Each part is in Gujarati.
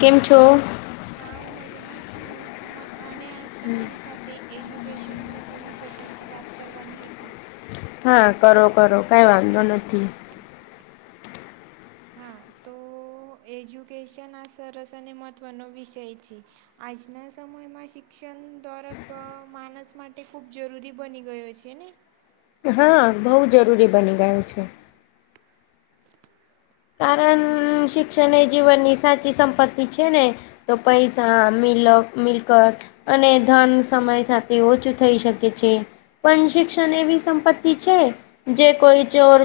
કેમ છો? હા હું મજામાં છું, મ અને આજ તમારી સાથે એજ્યુકેશન મહત્વ વિષય કરતી વાત કરવાની હતી. હા કરો કરો કાઈ વાંધો નથી. હા તો તો એજ્યુકેશન આ સરસ અને મહત્ત્વનો વિષય છે આજના સમયમાં શિક્ષ શિક્ષણ દરક માણસ માટે ખૂબ જરૂરી બની ગયો છે ને. હા બહુ જરૂરી બની ગયું છે. કારણ શિક્ષણ એ જીવનની સાચી સંપત્તિ છે ન તો પૈસા મિલક મિલકત અને ધન સમય સાથે ઓછું થઈ શકે છે. પણ શિક્ષણ એવી સંપત્તિ છે જે કોઈ ચોર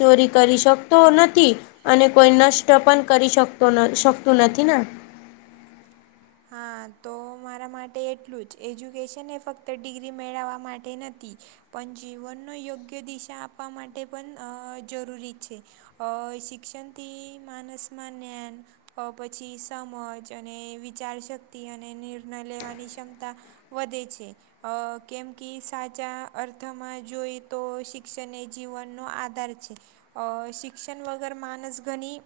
ચોરી કરી શકતો નથી. હતી અને કોઈ નષ્ટ પણ કરી શકતો શકતું નથી ને. હા તો મારા માટે એટલું જ એજ્યુકેશન એ ફક્ત ડિગ્રી મેળવવા માટે નથી. પણ જીવનનો યોગ્ય દિશા આપવા માટે પણ અ જરૂરી છે. અ શિક્ષણ થી માનસ માં જ્ઞાન પછી સમજ અને વિચાર શક્તિ અને નિર્ણય લેવાની ક્ષમતા વધે છે. અ કેમ કે સાચા અર્થમાં જોઈ તો શિક્ષણ એ જીવનનો આધાર છે. અ શિક્ષણ વગર માનસ ઘની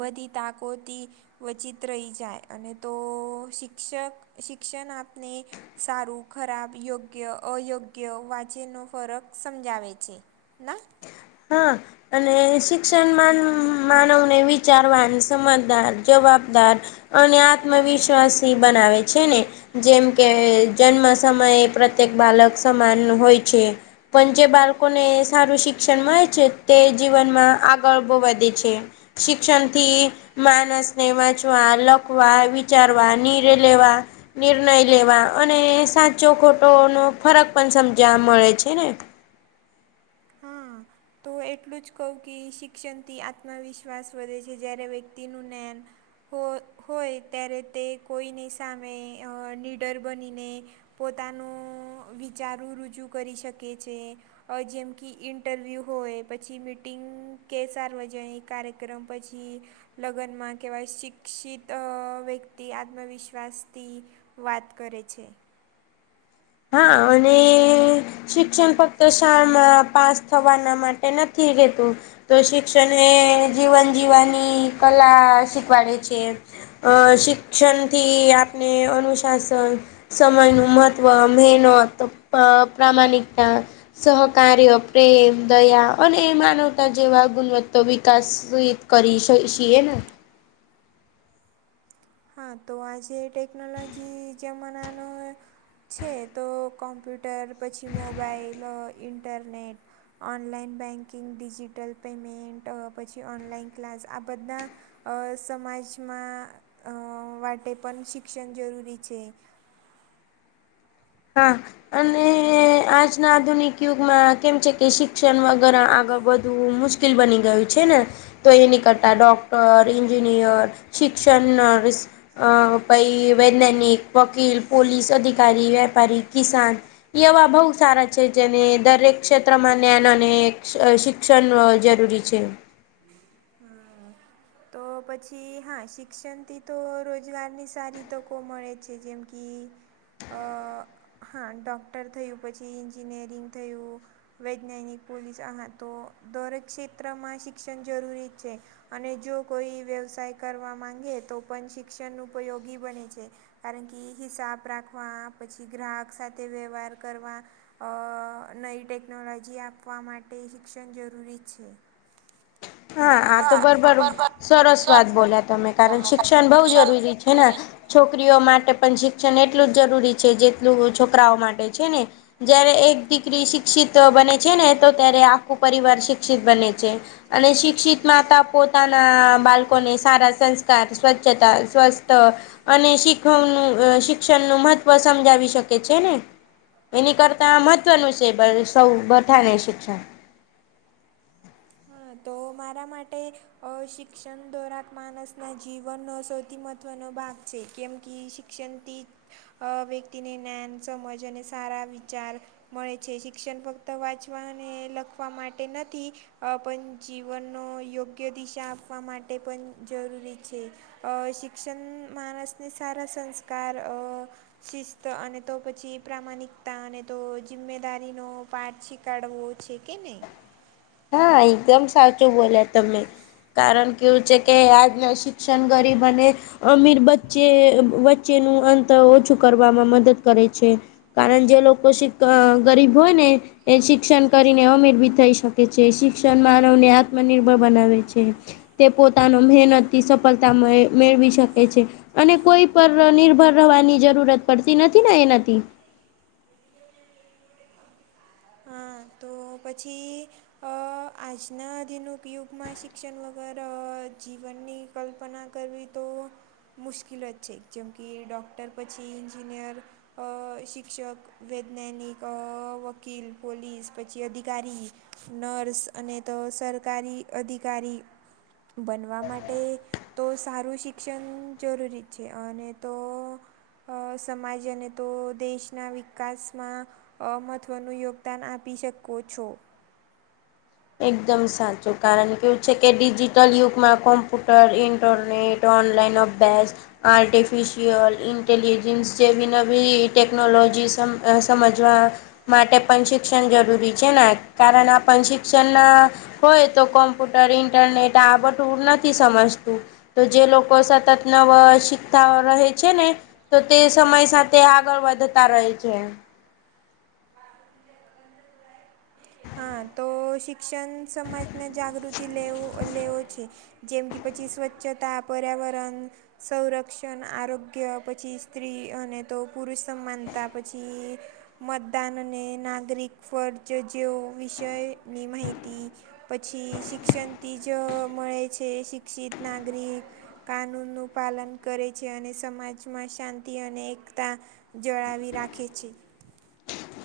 બધી તાકાતો થી વંચિત રહી જાય. અને તો શિક્ષક શિક્ષણ આપને સારું ખરાબ યોગ્ય અયોગ્ય વાંચેનનો ફરક સમજાવે છે. ના. હા અને શિક્ષણમાં ન માનવને વિચારવાની સમજદાર જવાબદાર અને આત્મવિશ્વાસ બનાવે છે ને. જેમ કે જન્મ સમયે પ્રત્યેક બાલક સમાન હોય છે. પણ જે બાળકો ને સારું શીખ શિક્ષણ મળે છે તે જીવનમાં આગળ બવ વધે છું વતાણ રોજવધે છે શિક્ષણથી માણસને વાંચવા, લખવા, વિચારવા નિર્ણય લેવા નિર્ણય લેવા અને સાચો ખોટો નો ફરક પણ સમજવા મળે છે ને. હા. તો એટલું જ કહું કે શિક્ષણથી આત્મવિશ્વાસ વધે જ્યારે વ્યક્તિનું જ્ઞાન હો હોય ત્યારે તે કોઈની સામે અ નીડર બનીને પોતાનું વિચારું રુજૂ કરી શકે છે જેમ કે ઇન્ટરવ્યૂ હોય‌ પછી મીટિંગ કે સાર્વજનિક કાર્યક્રમ પછી લગ્નમાં કેવાય શિક્ષિત અ વ્યક્તિ આત્મવિશ્વાસથી વાત કરે છે. હા અને શિક્ષણ ફક્ત શાળામાં પાસ થવાના માટે નથી રહેતું તો શિક્ષણ એ જીવન જીવવાની કલા શીખવાડે છે. અ શિક્ષણ થી આપણે અનુશાસન સમયનું મહત્વ મહેનત પ્ર પ્રામાણિકતા સહકાર્ય પ્રેમ દયા અને માનવતા જેવા ગુણવત્તા વિકાસહ કરી શ છીએ ને. હા તો આજે ટેકનોલોજી જમાનાનો છે તો કોમ્પ્યુટર પછી mobile internet online banking digital payment પછી ઓનલાઈન ક્લાસ આ બધા અ સમાજમાં અ માટે પણ શિક્ષણ જરૂરી છે હા, અને આજના આધુનિક યુગમાં કેમ છે કે શિક્ષણ વગર આગળ વધવું મુશ્કેલ બની ગયું છે ને. તો એની કરતા ડોક્ટર, એન્જિનિયર, શિક્ષણ, નર્સ અહ પઈ વૈજ્ઞાનિક, વકીલ, પોલીસ અધિકારી, વેપારી, કિસાન એવા બહુ સારા છે. જેને દરેક ક્ષેત્રમાં ન્યાન અને શિક ક્ષન જરૂરી છે. હા. તો પછી હા શિક્ષણથી તો રોજગારની સારી તકો મળે છે. જેમ કિ અહ હા, ડોક્ટર થયું, પછી એન્જિનિયરિંગ થયું. વૈજ્ઞાનિક, પોલીસ આમાં તો દરેક ક્ષેત્રમાં શિક્ષણ જરૂરી જ છે. અને જો કોઈ વ્યવસાય કરવા માંગે તો પણ શિક્ષણ ઉપયોગી બને છે. કારણ કિ હિસાબ રાખવા, પછી ગ્રાહક સાથે વ્યવહાર કરવા અહ નઈ ટેકનોલોજી આપવા માટે શિક્ષણ જરૂરી છે. હા. આ તો બરબર, સરસ વાત બોલ્યા તમે. કારણ શિક્ષણ બોવ જરૂરી છે ના. છોકરીઓ માટે પણ શિક્ષણ એટલું જ જરૂરી છે, જેટલું છોકરાઓ માટે છે ને. જયારે એક દીકરી શિક્ષિત બને છે, ને તો ત્યારે આખું પરિવાર શિક ક્ષિત બને છે. અને શિક્ષિત માતા પોતાના બાલ લકોને સારા સંસ્કાર, સ્વચ્છતા, સ્વસ્થ અને શીખવનું શિક્ષણનું મહત્વ સમજાવી શકે છે ને. એની કરતાં મહત્ત્વનું છે બ સૌ બધાને શિક્ષણ. હા. તો મારા માટે અહ શિક્ષણ દોરાક માણસના જીવનનો સૌથી મહત ત્વનો ભાગ છે, કેમ કિ શિક્ષણથી અહ વ્યક્તિને ન્યાન, સમજ અને સારા વિચાર મળે છે. શિક્ષણ ફક્ત વાંચવા ને લખવા માટે નથી. અ પન જીવનનો યોગ્ય દિશા આપવા માટે પન જરૂરી છે. અહ શિક્ષન માણસને સારા સંસ્કાર અહ શિસ્ત અને તો પછી પ્રામાણિકતા અને તો જિમ્મેદારીનો પાઠ શીખાડવો છે કે ને હા. એકદમ સાચું બોલ્યા તમે. કારણ કેવું છે, કે આજનો શિક્ષણ ગરીબ અને અમીર બચ્ચે વચ્ચેનું અંતર ઓછું કરવામાં મદદ કરે છે. કારણ જે લોકો શિક અહ ગરીબ હોયને એ શિક્ષણ કરીને અમીર બી થઈ શક કે છે. શિક્ષણ માનવને આત્મનિર્ભર બનાવેે છે. તે પોતાનો મહેનતથી સફળતા મે મેળવી શકે છે. અને કોઇ પર નિર્ભર રહેવાની જરૂરત પડતી નથી ને એનાથી. હા તો પછી અહ આજના આધુનિક યુગમાં શિક્ષણ વગર જીવનની કલ્પના કરવી તો મુશ્કિલ જ છે. જેમ કે ડૉક્ટર પછી ઇન્જિનિયર અહ શિક્ષક, વૈજ્ઞાનિક, અહ વકીલ, પોલીસ પછ છી અધિકારી, નર્સ અને તો સરકારી અધિકારી બનવા માટે તો સારું શિક્ષણ જરૂરી જ છે. અને તો અહ સમાજ અને તો દેશના વિકાસમાં અહ મહત્ત્વનું યોગદાન આપી શકો છો. એકદમ સાચું. કારણ કેવું છે, કે ડિજિટલ યુગમાં કોમ્પુટર, ઇન્ટરનેટ ઓનલાઇન અભ્યાસ આર્ટિફિશિયલ ઇન્ટલિજન્સ જેવી નવી ટેક્નોલોજી સમ સમજવા માટે પણ શિક્ષણ જરૂરી છે ને કારણ આ પણ શિક્ષણ શિક્ષણ હોય તો કોમ્પ્યુટર ઇન્ટરનેટ આ બધું નથી સમજતું તો જે લોકો સતત નવ શીખતા રહે છે ને તો તે સમય સાથે આગળ વધતા રહે છે. હા તો શિક્ષણ સમાજને જાગૃતિ લેવું લેવો છે. જેમ કે પછી સ્વચ્છતા પર્યાવરણ સંરક્ષણ આરોગ્ય પછી સ્ત્રી અને તો પુરુષ સમાનતા પછી મતદાન અને નાગરિક ફરજ જેવો વિષયની માહિતી પછી શિક્ષણથી જ મળે છે શિક્ષિત નાગરિક કાનૂન નું પાલન કરે છે અને સમાજમાં શાંતિ અને એકતા જળાવી રાખે છે.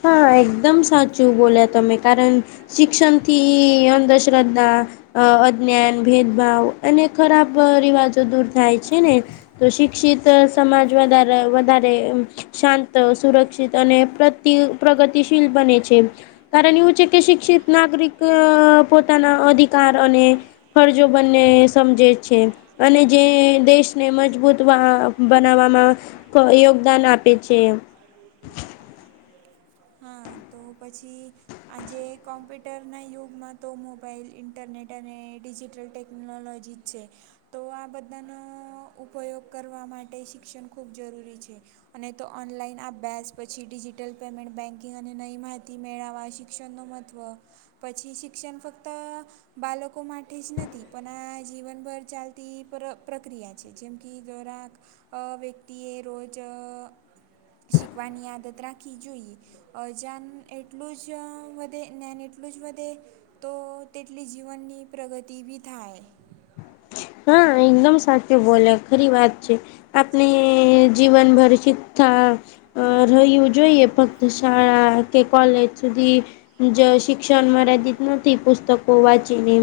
હા એકદમ સાચું બોલ્યા તમે કારણ શિક્ષણ થી અંધશ્રદ્ધા અ અજ્ઞાન ભેદભાવ અને ખરાબ રિવાજો દૂર થાય છે ને તો શિક્ષિત સમાજ વધારે વધારે શાંત સુરક્ષિત અને પ્રતિ પ્રગતિશીલ બને છે કારણ એવું છે કે શિક્ષિત નાગરિક પોતાના અધિકાર અને ફરજો બંને સમજે છે. અને જે દેશને મજબૂત બનાવવામાં યોગદાન આપે છે. [unintelligible] હા તો તો પછી આજે કોમ્પ્યુટરના યુગમાં તો મોબાઈલ ઇન્ટરનેટ અને ડિજિટલ ટેક નોલોજી છે. તો આ બધાનો ઉપયોગ કરવા માટે શિક્ષણ ખૂબ જરૂરી છે. અને તો ઓનલાઈન અભ્યાસ પછી ડિજિટલ પેમેન્ટ બેન્કિંગ અને નઈ મા હિતી મેળવવા શિક્ષણનું મહત્ત્વ પછી શિક્ષણ ફક્ત બાળકો માટે જ નથી પણ આ જીવનભર ચાલતી પ્રક્રિયા છે જેમ કે ઘરાક અ વ્યક્તિએ રોજ શીખવાની આદત રાખવી જોઈએ અજાન એટલું જ વધે જ્ઞાન એટલું જ વધે. તો તેટલી જીવનની પ્રગતિ બી થાય. હા એકદમ સાચું બોલે ખરી વાત છે આપને જીવન. [unintelligible] અ રહ્યું જોઈએ ફક્ત શાળા કે કોલેજ સુધી જ શિક્ષણ મર્યાદિત નથી પુસ્તકો વાંચીને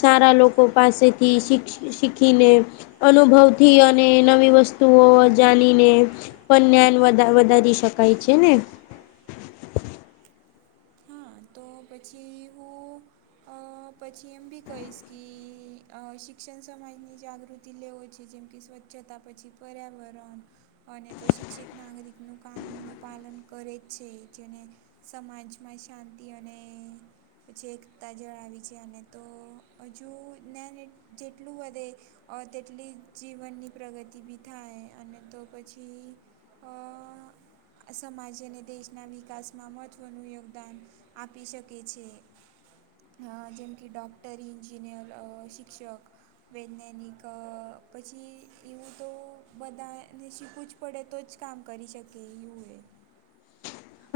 સારા લોકો પાસેથી શીખીને અનુભવથી અને નવી વસ્તુઓ જાણીને પણ જ્ઞાન વધારી શકાય છે ને. હા તો પછી હું અ પછી એમ બી કહીશ કે શિક્ષણ સમાજની જાગૃતિ લેવો છે જેમ કે સ્વચ્છતા પછી પર્યાવરણ અને તો શિક્ષિત નાગરિકનું કાનૂનનું પાલન કરે જ છે જેને સમાજમાં શાંતિ અને એકતા જળાવી છે. અને તો હજુ જ્ઞાન જેટલું વધે. અ તેટલી જીવનની પ્રગતિ બી થાય. અને તો પછી સમાજ અને દેશના વિકાસમાં મહત્ત્વનું યોગદાન આપી શકે છે. જેમ કે ડોક્ટરી એન્જિનિયર અ શિક્ષક વૈજ્ઞાનિક પછી એવું તો બધાને શીખું જ પડે તો જ કામ કરી શકે એવું એ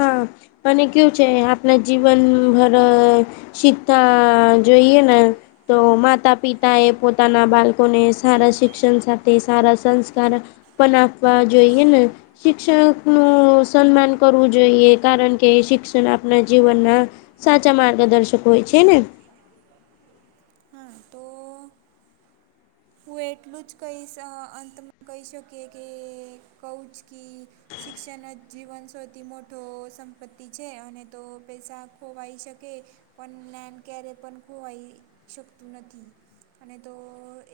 હા અને કેવુ છે. આપણા જીવનભર સીતા જોઈએ ન. તો માતા પિતા એ પોતાના બાળકો ને સારા શિક્ષણ સારા સંસ્કાર પણ આપવા જોઈએ ને, શિક્ષક નું સમ્માન કરવું જોઈએ કારણ કે શિક્ષણ આપણા જીવનના સાચા માર્ગદર્શક હોય છે ને. હ તો. હું એટલું જ કહીશ અંતમાં કહી શકીયે કે કહુ જ કી શિક્ષણ જ જીવન સૌથી મોટો સંપત્તિ છે. અને તો પૈસા ખોવાઈ શકે. પણ નેન ક્યારે પણ ખોવાઈ શકતું નથી અને તો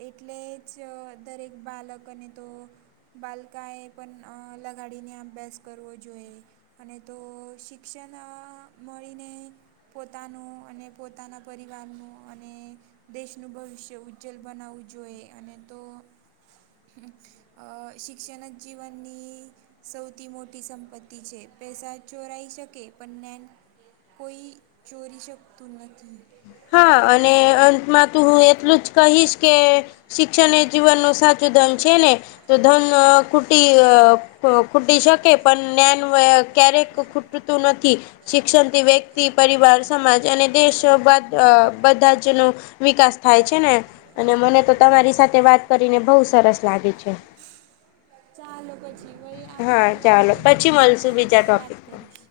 એટલે જ દરેક બાળકને તો બાલકા એ પણ લગાડીને અભ્યાસ કરવો જોઈએ. અને તો શિક્ષણ મળીને. પોતાનું અને પોતાના પરિવારનું અને દેશનું ભવિષ્ય ઉજ્જલ બનાવવું જોઈએ. અને‌ તો શિક્ષણ જ જીવનની સૌથી મોટી સંપત્તિ છે. પૈસા ચોરાઈ શકે પણ નેન કોઈ ચોરી શકતું નથી. હા અને અંતમાં તો હું એટલું જ કહીશ કે શિક્ષણ એ જીવનનું સાચું ધન છે. ને તો ધન [unintelligible] ખૂટી શકે પણ જ્ઞાન ક્યારેક ખૂટી ખૂટતું નથી, શિક્ષણથી વ્યક્તિ પરિવાર સમાજ અને દેશ બાદ અ બધા જ નો વિકાસ થાય છે ને. અને મને તો તમારી સાથે વાત કરીને બહુ સરસ લાગે છે. ચાલો પછી ભહી આ હા અલ્લાહ ચાલો ખુદે પછી બિસરા મળશું બીજા ટોપિકથી વાત ટોપિક પર કરીશ.